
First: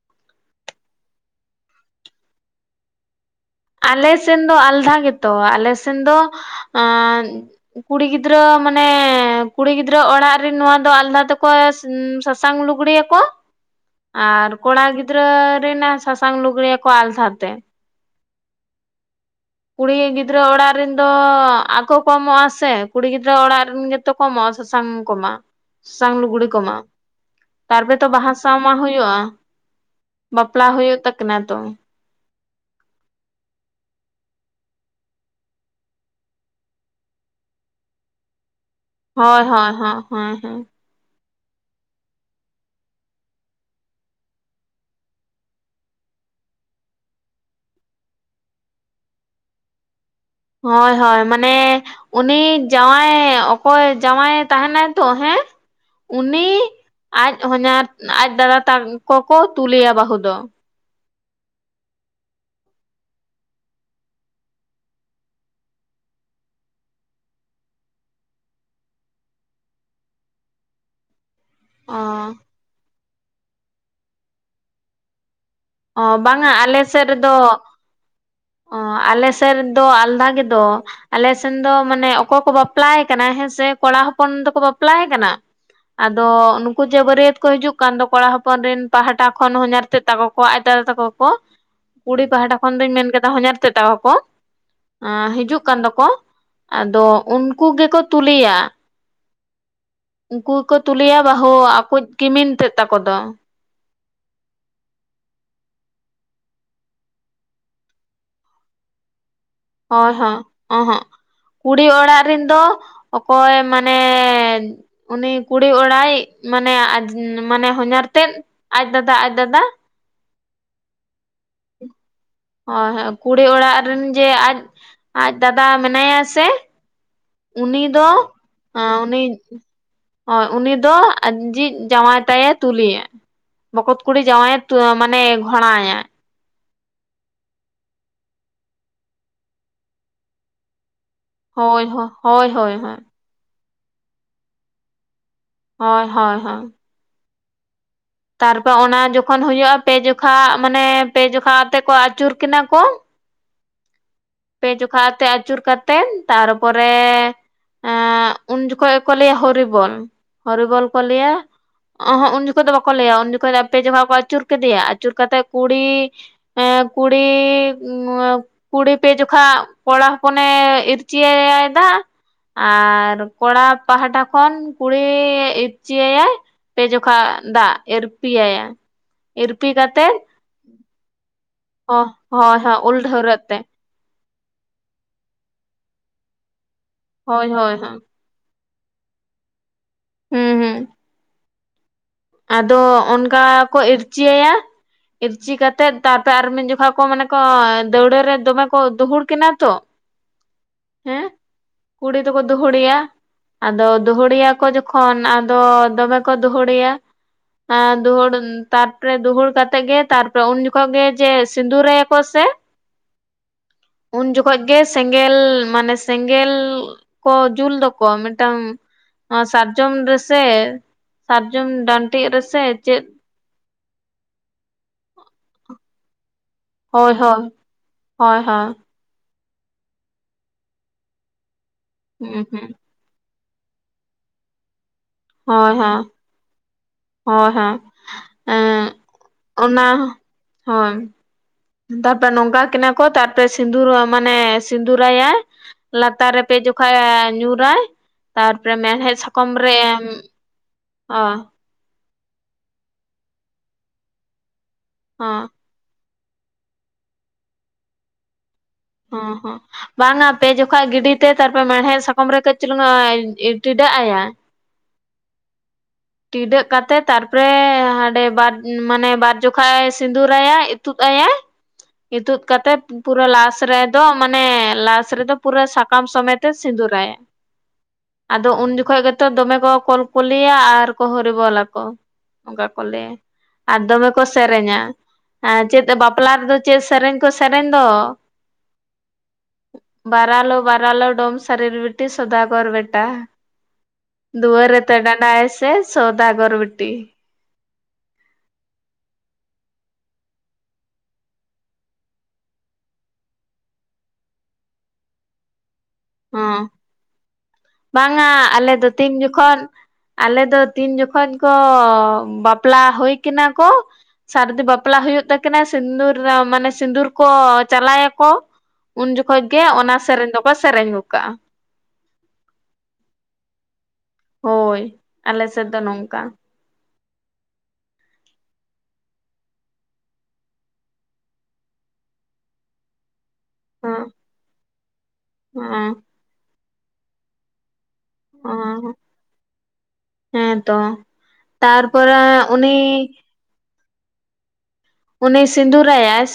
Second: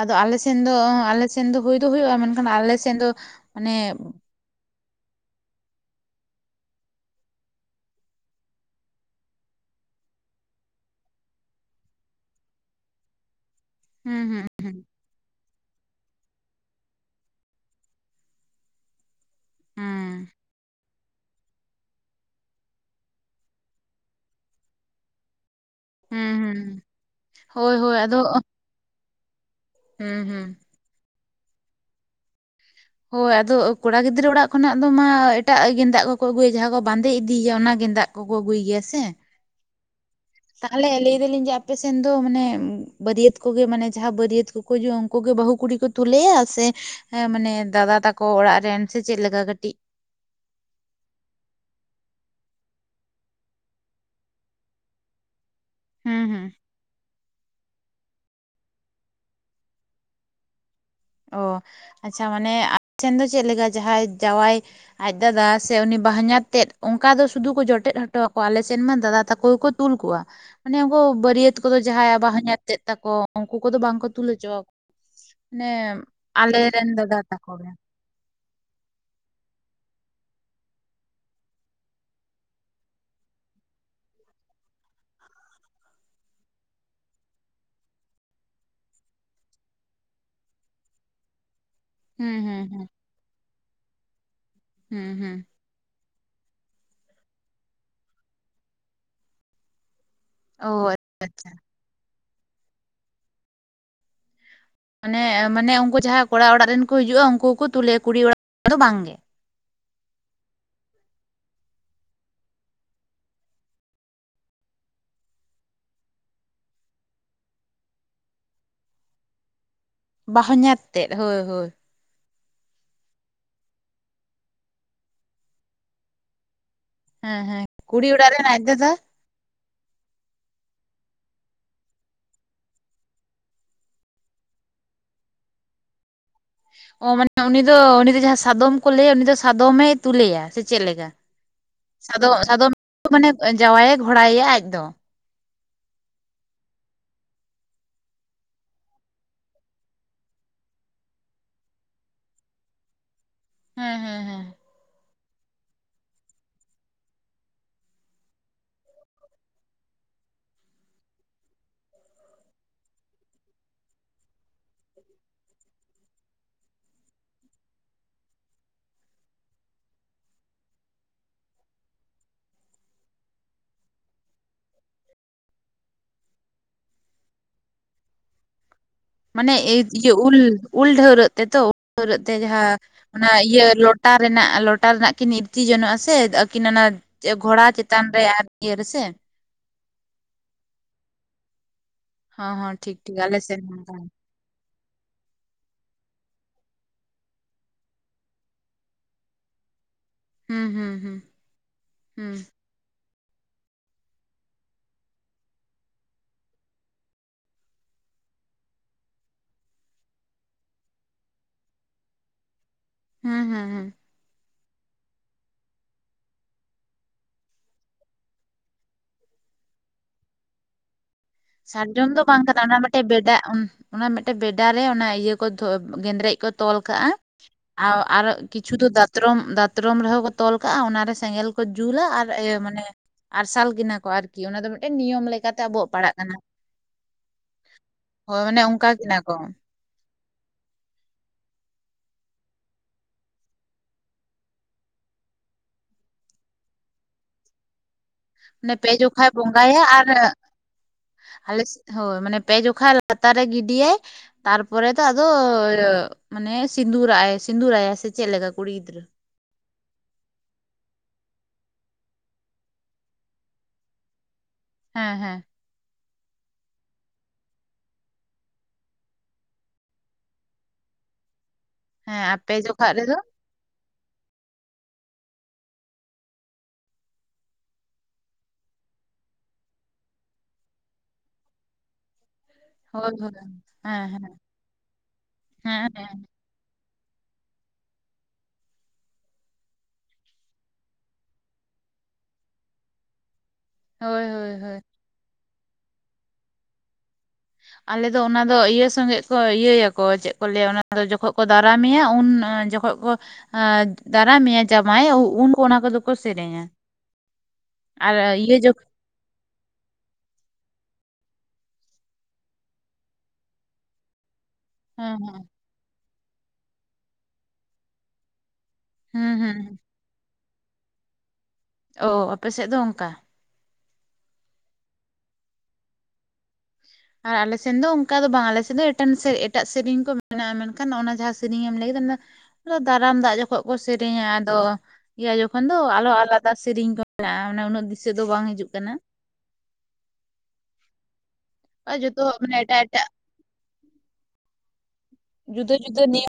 ᱟᱫᱚ ᱟᱞᱮ ᱥᱮᱱ ᱫᱚ ᱟᱞᱮ ᱥᱮᱱ ᱫᱚ ᱦᱩᱭ ᱫᱚ ᱦᱩᱭᱩᱜᱼᱟ ᱢᱮᱱᱠᱷᱟᱱ ᱟᱞᱮ ᱥᱮᱫ ᱫᱚ ᱢᱟᱱᱮ ᱟᱞᱮᱥᱱ ᱫᱚ ᱟᱞᱫᱷᱟ ᱜᱮᱛᱚ ᱟᱞᱮ ᱥᱮᱱ ᱫᱚ ᱟᱸ ᱠᱩᱲᱤ ᱜᱤᱫᱽᱨᱟᱹ ᱢᱟᱱᱮ ᱠᱩᱲᱤ ᱜᱤᱫᱽᱨᱟᱹ ᱚᱲᱟᱜ ᱨᱤᱱ ᱱᱚᱣᱟ ᱫᱚ ᱟᱞᱫᱟ ᱛᱮᱠᱚ ᱩᱸ ᱥᱟᱥᱟᱝ ᱞᱩᱜᱽᱲᱤ ᱭᱟᱠᱚᱠᱚᱣᱟ ᱦᱩᱸ ᱦᱩᱸ ᱟᱨ ᱦᱩᱸ ᱠᱚᱲᱟ ᱜᱤᱫᱽᱨᱟᱹ ᱨᱤᱱ ᱥᱟᱥᱟᱝ ᱞᱩᱜᱽᱲᱤᱭᱟ ᱠᱚᱣᱟ ᱟᱞᱫᱷᱟ ᱛᱮ ᱠᱩᱲᱤ ᱦᱩᱸ ᱜᱤᱫᱽᱨᱟᱹ ᱚᱲᱟᱜ ᱨᱮᱱ ᱫᱚ ᱟᱠᱚ ᱚᱢᱚᱜ ᱟ ᱥᱮ ᱠᱩᱲᱤ ᱜᱤᱫᱽᱨᱟᱹ ᱚᱲᱟᱜ ᱨᱤᱱ ᱜᱮᱛᱚ ᱠᱚ ᱚᱢᱚᱜᱼᱟ ᱥᱟᱥᱟᱝ ᱠᱚᱢᱟᱼᱟ ᱥᱟᱝ ᱦᱩᱸ ᱞᱩᱜᱽᱲᱤ ᱦᱩᱸ ᱠᱚᱢᱟ ᱦᱳᱭ ᱛᱟᱨᱯᱚᱨᱮ ᱦᱳᱭ ᱛᱚ ᱟᱫᱚ ᱵᱟᱦᱟ ᱥᱟᱶ ᱢᱟ ᱦᱩᱭᱩᱜᱼᱟ᱾ ᱦᱩᱸ ᱦᱩᱸ ᱵᱟᱯᱞᱟ ᱦᱩᱭᱳᱜ ᱛᱟᱠᱤᱱᱟ ᱛᱚ᱾ ᱦᱚᱭ ᱟᱫᱚ ᱠᱚᱲᱟ ᱜᱤᱫᱽᱨᱟᱹ ᱚᱲᱟᱜ ᱠᱷᱚᱱᱟᱜ ᱫᱚ ᱢᱟ ᱮᱴᱟᱜ ᱜᱮᱸᱫᱟᱜ ᱠᱚᱠᱚ ᱟᱹᱜᱩᱭᱟ ᱡᱟᱦᱟᱸ ᱠᱚ ᱵᱟᱸᱫᱮ ᱤᱫᱤᱭᱟ ᱚᱱᱟ ᱜᱮᱸᱫᱟᱜ ᱜᱳᱜᱳ ᱟᱹᱜᱩᱭ ᱜᱮᱭᱟ ᱥᱮ ᱦᱚᱭ ᱦᱚᱭ ᱦᱚᱸ ᱦᱚᱭ ᱦᱚᱸ ᱟᱞᱮ ᱞᱟᱹᱭ ᱮᱫᱟ ᱞᱤᱧ ᱡᱮ ᱟᱯᱮ ᱥᱮᱱ ᱫᱚ ᱢᱟᱱᱮ ᱵᱟᱹᱨᱭᱟᱹᱛ ᱠᱚ ᱜᱮ ᱢᱟᱱᱮ ᱡᱟᱦᱟᱸ ᱵᱟᱹᱨᱭᱟᱹᱛ ᱠᱚᱠᱚ ᱦᱤᱡᱩᱜᱼᱟ ᱩᱱᱠᱩ ᱜᱮ ᱵᱟᱹᱦᱩ ᱠᱩᱲᱤ ᱠᱚ ᱛᱩᱞᱟᱹᱭᱟ ᱥᱮ ᱢᱟᱱᱮ ᱫᱟᱫᱟ ᱛᱟᱠᱚ ᱚᱲᱟᱜ ᱨᱮᱱ ᱥᱮ ᱪᱮᱫ ᱞᱮᱠᱟ ᱠᱟᱹᱴᱤᱡ ᱦᱚᱭ ᱦᱚᱭ ᱢᱟᱱᱮᱼᱼ ᱩᱱᱤ ᱡᱟᱶᱟᱭ ᱚᱠᱚᱭ ᱡᱟᱶᱟᱭ ᱛᱟᱦᱮᱱᱟᱭ ᱛᱚ ᱦᱮᱸᱼᱼ ᱦᱩᱸ ᱦᱩᱸ ᱩᱱᱤ ᱟᱡ ᱦᱚᱧᱦᱟᱨ ᱟᱡ ᱫᱟᱫᱟ ᱛᱟᱠᱚ ᱠᱚ ᱛᱩᱞᱮᱭᱟ ᱵᱟᱹᱦᱩ ᱫᱚ, ᱚ ᱟᱪᱪᱷᱟ ᱢᱟᱱᱮ ᱟᱯᱮ ᱥᱮᱱ ᱫᱚ ᱪᱮᱫ ᱞᱮᱠᱟ ᱡᱟᱦᱟᱸᱭ ᱡᱟᱶᱟᱭᱼᱼ ᱟᱡ ᱫᱟᱫᱟ ᱥᱮ ᱩᱱᱤ ᱵᱟ-ᱦᱚᱧᱦᱟᱨ ᱛᱮᱫ ᱚᱱᱠᱟ ᱫᱚ ᱥᱩᱫᱷᱩ ᱠᱚ ᱡᱚᱴᱮᱫ ᱦᱚᱴᱚ ᱟᱠᱚᱣᱟ ᱟᱞᱮ ᱥᱮᱱ ᱢᱟ ᱫᱟᱫᱟ ᱛᱟᱠᱚ ᱜᱮ ᱠᱚᱼᱼ ᱛᱩᱞ ᱠᱚᱣᱟ ᱢᱟᱱᱮ ᱩᱱᱠᱩ ᱵᱟᱹᱨᱭᱟᱹᱛᱼᱼ ᱩᱱᱠᱩ ᱠᱚ ᱫᱚ ᱚ ᱡᱟᱦᱟᱸᱭ ᱵᱟᱼᱦᱚᱧᱦᱟᱨ ᱛᱮᱫ ᱛᱟᱠᱚ ᱩᱱᱠᱩ ᱠᱚ ᱫᱚ ᱵᱟᱝ ᱠᱚ ᱛᱩᱞ ᱦᱚᱪᱚ ᱟᱠᱚ ᱢᱟᱱᱮᱼᱼ ᱚ ᱵᱟᱝᱟ ᱟᱞᱮ ᱥᱮᱫ ᱨᱮ ᱫᱚᱼᱼ ᱚ ᱟᱞᱮ ᱥᱮᱫ ᱨᱮ ᱫᱚ ᱟᱞᱫᱷᱟ ᱜᱮ ᱫᱚ, ᱟᱞᱮ ᱥᱮᱱ ᱫᱚ ᱢᱟᱱᱮ ᱚᱠᱚᱭ ᱠᱚ ᱵᱟᱯᱞᱟᱭ ᱠᱟᱱᱟ ᱦᱮᱸ ᱥᱮ ᱠᱚᱲᱟ ᱦᱚᱯᱚᱱ ᱫᱚ ᱠᱚ ᱵᱟᱯᱞᱟᱭ ᱠᱟᱱᱟ, ᱟᱫᱚ ᱱᱩᱠᱩ ᱡᱮ ᱵᱟᱹᱨᱭᱟᱹᱛ ᱠᱚ ᱦᱤᱡᱩᱜ ᱠᱟᱱ ᱫᱚ ᱠᱚᱲᱟ ᱦᱚᱯᱚᱱ ᱨᱤᱱ ᱯᱟᱦᱟᱴᱟ ᱠᱷᱚᱱ ᱦᱚᱧᱦᱟᱨ ᱛᱮᱫ ᱛᱟᱠᱚᱼᱼ ᱠᱚᱣᱟᱜ ᱟᱡ ᱫᱟᱫᱟ ᱛᱟᱠᱚ ᱠᱚ ᱠᱩᱲᱤ ᱦᱩᱸ ᱯᱟᱦᱴᱟ ᱦᱩᱸ ᱠᱷᱚᱱ ᱦᱩᱸ ᱫᱩᱧ ᱢᱮᱱ ᱠᱮᱫᱟ ᱦᱚᱧᱦᱟᱨ ᱛᱮᱫ ᱛᱟᱠᱚ ᱠᱚ᱾ ᱦᱩᱸ ᱦᱩᱸ ᱦᱤᱡᱩᱜ ᱠᱟᱱ ᱫᱚ ᱠᱚ ᱟᱫᱚ ᱩᱱᱠᱩ ᱜᱮ ᱠᱚ ᱛᱩᱞᱮᱭᱟ᱾ ᱩᱱᱠᱩ ᱜᱮ ᱚ ᱠᱚ ᱛᱩᱞᱮᱭᱟ ᱟᱪᱪᱷᱟ ᱟᱪᱪᱷᱟ᱾ ᱵᱟᱹᱦᱩ ᱟᱠᱚᱣᱤᱡ ᱠᱤᱢᱤᱱ ᱛᱮᱫ ᱛᱟᱠᱚ ᱫᱚ ᱢᱟᱱᱮ ᱢᱟᱱᱮ ᱩᱱᱠᱩ ᱡᱟᱦᱟᱸᱭ ᱠᱚᱲᱟ ᱚᱲᱟᱜ ᱨᱤᱱ ᱠᱚ ᱦᱤᱡᱩᱜᱼᱟ ᱩᱱᱠᱩ ᱠᱚ ᱛᱩᱞᱮᱭᱟ ᱠᱩᱲᱤ ᱚᱲᱟᱜ ᱫᱚ ᱵᱟᱝ ᱜᱮ? ᱦᱚᱭ ᱦᱚᱸ ᱚᱦᱚᱜ ᱠᱩᱲᱤ ᱚᱲᱟᱜ ᱨᱤᱱ ᱫᱚ ᱚᱠᱚᱭ ᱢᱟᱱᱮᱼᱼ ᱩᱱᱤ ᱠᱩᱲᱤ ᱚᱲᱟᱭᱤᱡ ᱢᱟᱱᱮ ᱢᱟᱱᱮ ᱦᱚᱧᱦᱟᱨ ᱛᱮᱫᱼᱼ ᱟᱡ ᱫᱟᱫᱟ ᱟᱡ ᱫᱟᱫᱟ ᱵᱟ-ᱦᱚᱧᱦᱟᱨ ᱛᱮᱫ ᱦᱚᱭ ᱦᱚᱭ ᱦᱚᱭ ᱦᱚᱭ ᱠᱩᱲᱤ ᱚᱲᱟᱜ ᱨᱤᱱ ᱡᱮ ᱟᱡ ᱫᱟᱫᱟ ᱢᱮᱱᱟᱭᱟ ᱥᱮᱼᱼ ᱦᱮᱸ ᱦᱮᱸ ᱩᱱᱤ ᱠᱩᱲᱤ ᱫᱚ ᱚᱲᱟᱜ ᱨᱮᱱ ᱟᱡ ᱟᱸ ᱫᱟᱫᱟ ᱩᱱᱤᱼᱼ ᱦᱚᱭ ᱩᱱᱤ ᱫᱚ ᱟᱡᱤᱡ ᱡᱟᱶᱟᱭ ᱛᱟᱭᱮ ᱛᱩᱞᱤᱭᱟᱭᱼᱼ ᱵᱚᱠᱚᱛ ᱠᱩᱲᱤ ᱡᱟᱶᱟᱭ ᱢᱟᱱᱮ ᱜᱷᱚᱬᱟ ᱮᱸᱭᱟᱭ ᱚ ᱢᱟᱱᱮ ᱩᱱᱤ ᱫᱚ ᱩᱱᱤ ᱫᱚ ᱡᱟᱦᱟᱸ ᱥᱟᱫᱚᱢ ᱠᱚ ᱞᱟᱹᱭᱟ ᱩᱱᱤ ᱫᱚ ᱥᱟᱫᱚᱢᱮ ᱛᱩᱞᱮᱭᱟ ᱥᱮ ᱪᱮᱫ ᱞᱮᱠᱟ? ᱦᱚᱭ ᱦᱚᱜ ᱥᱟᱫᱚᱢ ᱦᱚᱭ ᱥᱟᱫᱚᱢ ᱦᱚᱭ ᱦᱚᱸ ᱢᱟᱱᱮ ᱡᱟᱶᱟᱭᱮ ᱜᱷᱚᱬᱟᱭ ᱮᱭᱟ ᱟᱡ ᱫᱚ ᱦᱚᱭ ᱦᱚᱭ ᱦᱚᱭ ᱛᱟᱨᱯᱚᱨ ᱚᱱᱟ ᱡᱚᱠᱷᱚᱱ ᱦᱩᱭᱩᱜᱼᱟ ᱯᱮ ᱡᱚᱠᱷᱟ ᱢᱟᱱᱮ ᱯᱮ ᱡᱚᱠᱷᱟ ᱟᱛᱮ ᱠᱚ ᱟᱹᱪᱩᱨ ᱠᱤᱱᱟ ᱠᱚ ᱦᱩᱸ ᱦᱩᱸ ᱦᱩᱸ ᱯᱮ ᱡᱚᱠᱷᱟ ᱟᱛᱮ ᱟᱹᱪᱩᱨ ᱠᱟᱛᱮᱫ ᱛᱟᱨᱯᱚᱨᱮᱼᱼ ᱮᱻ ᱩᱱ ᱡᱚᱠᱷᱚᱡ ᱜᱮ ᱠᱚ ᱞᱟᱹᱭᱟ ᱦᱚᱨᱤᱵᱚᱞ ᱦᱚᱨᱤᱵᱚᱞ ᱠᱚ ᱞᱟᱹᱭᱟ᱾ ᱚᱸᱦᱚᱜ ᱩᱱ ᱡᱚᱠᱷᱚᱡ ᱫᱚ ᱵᱟᱠᱚ ᱞᱟᱹᱭᱟ ᱩᱱ ᱡᱚᱠᱷᱚᱡ ᱫᱚ ᱯᱮ ᱡᱚᱠᱷᱟ ᱠᱚ ᱟᱹᱪᱩᱨ ᱠᱮᱫᱮᱭᱟ ᱟᱹᱪᱩᱨ ᱠᱟᱛᱮᱫ ᱠᱩᱲᱤᱼᱼ ᱮᱸᱻ ᱠᱩᱲᱤ ᱦᱮᱸ ᱠᱩᱲᱤ ᱯᱮ ᱡᱚᱠᱷᱟ ᱠᱚᱲᱟ ᱦᱚᱯᱚᱱᱮ ᱤᱨᱪᱤ ᱟᱭᱟᱭ ᱫᱟᱜ ᱟᱨ ᱠᱚᱲᱟ ᱯᱟᱦᱴᱟ ᱠᱷᱚᱱ ᱠᱩᱲᱤ ᱤᱨᱪᱤ ᱟᱭᱟᱭᱼᱼ ᱯᱮ ᱡᱚᱠᱷᱟ ᱫᱟᱜ ᱤᱨᱯᱤᱭᱟᱭ ᱢᱟᱱᱮ ᱤᱭᱟᱹ ᱩᱞ ᱩᱞ ᱰᱷᱟᱹᱣᱨᱟᱹᱜ ᱛᱮ ᱛᱚ ᱩᱞ ᱦᱚ ᱰᱷᱨᱟᱹᱣᱨᱟᱹᱜ ᱛᱮ ᱦᱳᱭ ᱡᱟᱦᱟᱸ ᱦᱳᱭ ᱩᱞ ᱚᱱᱟ ᱰᱷᱟᱹᱣᱨᱟᱹᱜ ᱛᱮ ᱤᱭᱟᱹ ᱞᱚᱴᱟᱼᱼ ᱞᱚᱴᱟ ᱨᱮᱱᱟᱜ ᱞᱚᱴᱟ ᱨᱮᱱᱟᱜ ᱠᱤᱱ ᱤᱨᱪᱤ ᱡᱚᱱᱚᱜᱼᱟ ᱥᱮ ᱟᱹᱠᱤᱱ ᱚᱱᱟ ᱦᱳᱭ ᱜᱷᱚᱬᱟ ᱦᱳᱭ ᱦᱳᱭ ᱪᱮᱛᱟᱱ ᱨᱮ ᱟᱨᱼᱼ ᱤᱭᱟᱹ ᱨᱮ ᱥᱮᱼᱼ ᱦᱩᱸ ᱦᱩᱸ ᱦᱚᱸ ᱦᱚᱸ ᱟᱫᱚ ᱴᱷᱤᱠ ᱴᱷᱤᱠ ᱟᱞᱮ ᱚᱱᱠᱟ ᱥᱮᱱ ᱠᱚ ᱦᱚᱸ ᱚᱱᱠᱟ ᱤᱨᱪᱤ ᱟᱭᱟ ᱤᱨᱪᱤ ᱠᱟᱛᱮᱫ ᱛᱟᱨᱯᱚᱨ ᱟᱨ ᱢᱤᱫ ᱡᱚᱠᱷᱟ ᱠᱚ ᱢᱟᱱᱮ ᱠᱚ ᱫᱟᱹᱣᱲᱟᱹ ᱨᱮ ᱫᱚᱢᱮ ᱠᱚ ᱫᱩᱦᱩᱲ ᱠᱤᱱᱟ ᱛᱚ᱾ ᱦᱩᱸ ᱦᱩᱸ ᱦᱩᱸ ᱦᱮᱸ ᱠᱩᱲᱤ ᱫᱚ ᱦᱩᱸ ᱠᱚ ᱫᱩᱼᱼ ᱫᱩᱦᱩᱲᱮᱭᱟ ᱟᱫᱚ ᱫᱩᱦᱩᱲᱮᱭᱟ ᱠᱚ ᱡᱚᱠᱷᱚᱱ ᱟᱫᱚ ᱫᱚᱢᱮ ᱠᱚ ᱫᱩᱦᱩᱲᱮᱭᱟ ᱦᱟᱸ ᱫᱩᱦᱩᱲ ᱛᱟᱨᱯᱚᱨᱮ ᱫᱩᱦᱩᱲ ᱠᱟᱛᱮ ᱜᱮ ᱛᱟᱨᱯᱚᱨᱮ ᱩᱱ ᱡᱚᱠᱷᱚᱱ ᱜᱮ ᱡᱮ ᱥᱤᱸᱫᱩᱨ ᱟᱭᱟ ᱠᱚ ᱥᱮ? <unintelligible> ᱦᱮᱸ ᱦᱮᱸ ᱦᱮᱸ᱾ ᱩᱱ ᱡᱚᱠᱷᱚᱡ ᱜᱮ ᱥᱮᱸᱜᱮᱞ ᱢᱟᱱᱮ ᱥᱮᱸᱜᱮᱞ ᱠᱚ ᱡᱩᱞ ᱫᱚᱠᱚ ᱢᱤᱫᱴᱟᱝ ᱥᱟᱨᱡᱚᱢ ᱨᱮ ᱥᱮ ᱥᱟᱨᱡᱚᱢ ᱰᱟᱝ ᱵᱟᱝ ᱠᱟᱱᱟ ᱚᱱᱟ ᱢᱤᱫᱴᱮᱡ ᱵᱮᱰᱟ ᱚᱱᱟ ᱢᱤᱫᱴᱮᱡ ᱵᱮᱰᱟ ᱨᱮ ᱚᱱᱟ ᱤᱭᱟᱹ ᱠᱚ ᱜᱮᱸᱫᱽᱨᱮᱡ ᱠᱚ ᱛᱚᱞ ᱦᱳᱭ ᱠᱟᱜᱼᱟ, ᱦᱳᱭ ᱟ ᱟᱨ ᱦᱳᱭ ᱦᱳᱭ ᱠᱤᱪᱷᱩ ᱫᱟ ᱛᱨᱚᱢ ᱫᱟᱛᱨᱚᱢ ᱨᱮᱦᱚᱸ ᱠᱚ ᱛᱚᱞ ᱠᱟᱜᱼᱟ, ᱚᱱᱟ ᱨᱮ ᱥᱮᱸᱜᱮᱞ ᱠᱚ ᱡᱩᱞᱟ ᱟᱨ ᱦᱩᱸ ᱤᱭᱟᱹ ᱦᱩᱸ ᱢᱟᱱᱮ ᱟᱨᱥᱟᱞ ᱠᱤᱱᱟ ᱠᱚ ᱟᱨᱠᱤ ᱚᱱᱟ ᱫᱚ ᱢᱤᱫᱴᱮᱱ ᱱᱤᱭᱚᱢ ᱞᱮᱠᱟᱛᱮ ᱦᱳᱭ ᱟᱵᱚᱣᱟᱜ ᱯᱟᱲᱟᱜ ᱦᱳᱭ ᱠᱟᱱᱟ ᱦᱳᱭ ᱦᱳᱭ ᱢᱟᱱᱮ ᱚᱱᱠᱟ ᱦᱮᱸ ᱠᱤᱱᱟ ᱠᱚ ᱚᱱᱟ ᱦᱳᱭ᱾ ᱛᱟᱨᱯᱚᱨᱮ ᱱᱚᱝᱠᱟ ᱠᱤᱱᱟ ᱠᱚ ᱛᱟᱨᱯᱚᱨᱮ ᱥᱤᱸᱫᱩᱨ ᱢᱟᱱᱮ ᱥᱤᱸᱫᱩᱨ ᱟᱭᱟᱭ᱾ ᱞᱟᱛᱟᱨ ᱨᱮᱯᱮ ᱡᱚᱠᱷᱟᱡ ᱧᱩᱨ ᱟᱭ ᱱᱮ ᱯᱮ ᱡᱚᱠᱷᱟᱡ ᱵᱚᱸᱜᱟᱭᱟ, ᱟᱨ ᱚ ᱟᱞᱮ ᱥᱮᱜ ᱦᱳᱭ ᱢᱟᱱᱮ ᱯᱮ ᱡᱚᱠᱷᱟ ᱞᱟᱛᱟᱨ ᱨᱮ ᱜᱤᱰᱤᱭᱟᱭ, ᱛᱟᱨᱯᱚᱨᱮ ᱫᱚ ᱟᱫᱚ ᱦᱚᱸ ᱢᱟᱱᱮ ᱥᱤᱸᱫᱩᱨᱟᱜ ᱟᱭ ᱥᱤᱫᱩᱨᱟᱭᱟᱭ ᱥᱮ ᱪᱮᱫᱞᱮᱠᱟ ᱠᱩᱲᱤ ᱜᱤᱫᱽᱨᱟᱹ? ᱦᱚᱸ ᱦᱚᱸ᱾ ᱵᱟᱝᱟ ᱯᱮ ᱡᱚᱠᱷᱚᱡ ᱜᱤᱰᱤᱛᱮ ᱛᱟᱨᱯᱚᱨᱮ ᱢᱮᱲᱦᱮᱫ ᱥᱟᱠᱟᱢ ᱨᱮ ᱠᱟᱹᱡ ᱪᱩᱞᱩᱝ ᱴᱤᱰᱟᱹᱜ ᱟᱭᱟ᱾ ᱦᱮᱸ ᱦᱮᱸ᱾ ᱴᱤᱰᱟᱹᱜ ᱠᱟᱛᱮ ᱛᱟᱨᱯᱚᱨᱮ ᱦᱟᱸᱰᱮ ᱵᱟᱨ ᱢᱟᱱᱮ ᱵᱟᱨ ᱡᱚᱠᱷᱟᱡ ᱮ ᱥᱤᱸᱫᱩᱨ ᱟᱭᱟ ᱤᱛᱩᱫ ᱟᱭᱟᱭ᱾ ᱦᱮᱸ ᱟᱨ ᱤᱛᱩᱫ ᱯᱮ ᱠᱟᱛᱮ ᱡᱚᱠᱷᱟᱜ ᱨᱮᱫᱚ ᱯᱩᱨᱟᱹ ᱞᱟᱥ ᱨᱮ ᱫᱚ ᱢᱟᱱᱮ ᱞᱟᱥ ᱨᱮᱫᱚ ᱯᱩᱨᱟᱹ ᱥᱟᱠᱟᱢ ᱥᱚᱢᱮᱛ ᱮ ᱥᱤᱸᱫᱩᱨ ᱟᱭᱟ᱾ ᱟᱫᱚ ᱩᱱ ᱡᱚᱠᱷᱚᱡ ᱜᱮᱛᱚ ᱫᱚᱢᱮ ᱠᱚ ᱠᱚᱞᱠᱚᱞᱤᱭᱟ ᱟᱨ ᱠᱚ ᱦᱚᱨᱤᱵᱚᱞ ᱟᱠᱚ᱾ ᱚᱝᱠᱟᱠᱚ ᱦᱳᱭ ᱞᱮᱭᱟ ᱦᱳᱭ ᱦᱮᱸ ᱟᱨ ᱫᱚᱢᱮ ᱠᱚ ᱦᱮᱸ ᱥᱮᱨᱮᱧᱟ, ᱟᱨ ᱪᱮᱫ ᱦᱮᱸ ᱦᱮᱸ ᱵᱟᱯᱞᱟ ᱨᱮᱫᱚ ᱪᱮᱫ ᱥᱮᱨᱮᱧ ᱠᱚ ᱥᱮᱨᱮᱧ ᱫᱚ? ᱵᱟᱨᱟᱞᱳ ᱵᱟᱨᱟᱞᱳ ᱰᱳᱢ ᱥᱟᱨᱤᱨ ᱵᱤᱴᱤ ᱥᱚᱫᱟᱜᱚᱨ ᱵᱮᱴᱟ, ᱦᱳᱭ ᱦᱳᱭ ᱫᱩᱣᱟᱹᱨ ᱨᱮ ᱦᱳᱭ ᱛᱮ ᱰᱟᱰᱟᱭ ᱟᱭ ᱥᱮ ᱥᱚᱫᱟᱜᱚᱨ ᱵᱤᱴᱤ᱾ ᱟᱞᱮ ᱚᱱᱟ ᱫᱚ ᱤᱭᱟᱹ ᱥᱚᱸᱜᱮ ᱠᱚ ᱤᱭᱟ ᱟᱠᱚ ᱪᱮᱫ ᱠᱚ ᱞᱟᱹᱭᱟ ᱚᱱᱟ ᱡᱚᱠᱷᱚᱱ ᱠᱚ ᱫᱟᱨᱟᱢᱮᱭᱟ ᱩᱱ ᱡᱚ ᱠᱷᱚᱡ ᱠᱚ ᱮ ᱫᱟᱨᱟ ᱢᱮᱭᱟ ᱡᱟᱢᱟᱭ ᱩᱱ ᱚᱱᱟ ᱠᱚᱫᱚ ᱠᱚ ᱦᱚᱸ ᱥᱮᱨᱮᱧᱟ ᱟᱨ ᱵᱟᱝᱼᱟ ᱤᱭᱟᱹ ᱟᱞᱮ ᱡᱚᱠ ᱫᱚ ᱛᱤᱱ ᱡᱚᱠᱷᱚᱱ ᱟᱞᱮ ᱫᱚ ᱛᱤᱱ ᱡᱚᱠᱷᱚᱱ ᱠᱚ ᱵᱟᱯᱞᱟ ᱦᱩᱭ ᱠᱟᱱᱟ ᱠᱚ ᱥᱟᱹᱨᱫᱤ ᱵᱟᱯ ᱞᱟ ᱦᱮᱸ ᱦᱩᱭᱩᱜ ᱦᱮᱸ ᱛᱟᱹᱠᱤᱱᱟ, ᱥᱤᱸᱫᱩᱨ ᱢᱟᱱᱮ ᱥᱤᱸᱫᱩᱨ ᱠᱚ ᱪᱟᱞᱟᱭᱟᱠᱚ ᱩᱱ ᱦᱩᱸ ᱡᱚᱠᱷᱚᱡ ᱦᱩᱸ ᱜᱮ ᱚᱱᱟ ᱥᱮᱨᱮᱧ ᱫᱚᱠᱚ ᱥᱮᱨᱮᱧ ᱫᱚᱠᱚ ᱥᱮᱨᱮᱧᱜᱚᱜ ᱠᱟᱜᱼᱟ᱾ ᱚ ᱟᱯᱮ ᱥᱮᱜ ᱫᱚ ᱚᱝᱠᱟ? ᱦᱳᱭ ᱟᱞᱮ ᱥᱮᱫ ᱫᱚ ᱱᱚᱝᱠᱟ᱾ ᱟᱨ ᱟᱞᱮ ᱥᱮᱱ ᱫᱚ ᱚᱝᱠᱟ ᱫᱚ ᱵᱟᱝ ᱟᱞᱮ ᱥᱮᱫ ᱫᱚ ᱮᱴᱟᱜ ᱥᱮᱨᱮᱧ ᱠᱚ ᱢᱮᱱᱟᱜᱼᱟ ᱢᱮᱱᱠᱷᱟᱱ ᱚᱱᱟ ᱡᱟᱦᱟᱸ ᱥᱮᱨᱮᱧ ᱮᱢ ᱞᱟᱹᱭ ᱫᱟ ᱚᱱᱟ ᱫᱟᱨᱟᱢ ᱫᱟᱜ ᱡᱚᱠᱷᱚᱱ ᱠᱚ ᱦᱮᱸ ᱥᱮᱨᱮᱧᱟ ᱟᱫᱚ ᱤᱭᱟᱹ ᱡᱚᱠᱷᱚᱱ ᱫᱚ ᱦᱮᱸ ᱟᱞᱚ ᱟᱞᱟᱫᱟ ᱥᱮᱨᱮᱧ ᱠᱚ ᱢᱮᱱᱟᱜᱼᱟ ᱢᱟᱱᱮ ᱩᱱᱟᱹᱜ ᱫᱤ ᱚ ᱦᱮᱸ ᱛᱚ ᱟᱨ ᱛᱟᱨᱯᱚᱨᱮ ᱡᱚᱛᱚ ᱢᱟᱱᱮ ᱩᱱᱤ ᱮᱴᱟᱜ ᱮᱴᱟᱜ ᱩᱱᱤ ᱡᱩᱫᱟᱹ ᱡᱩᱫᱟᱹ ᱱᱤᱭᱚᱢ ᱥᱤᱫᱩᱨᱭᱟᱭ?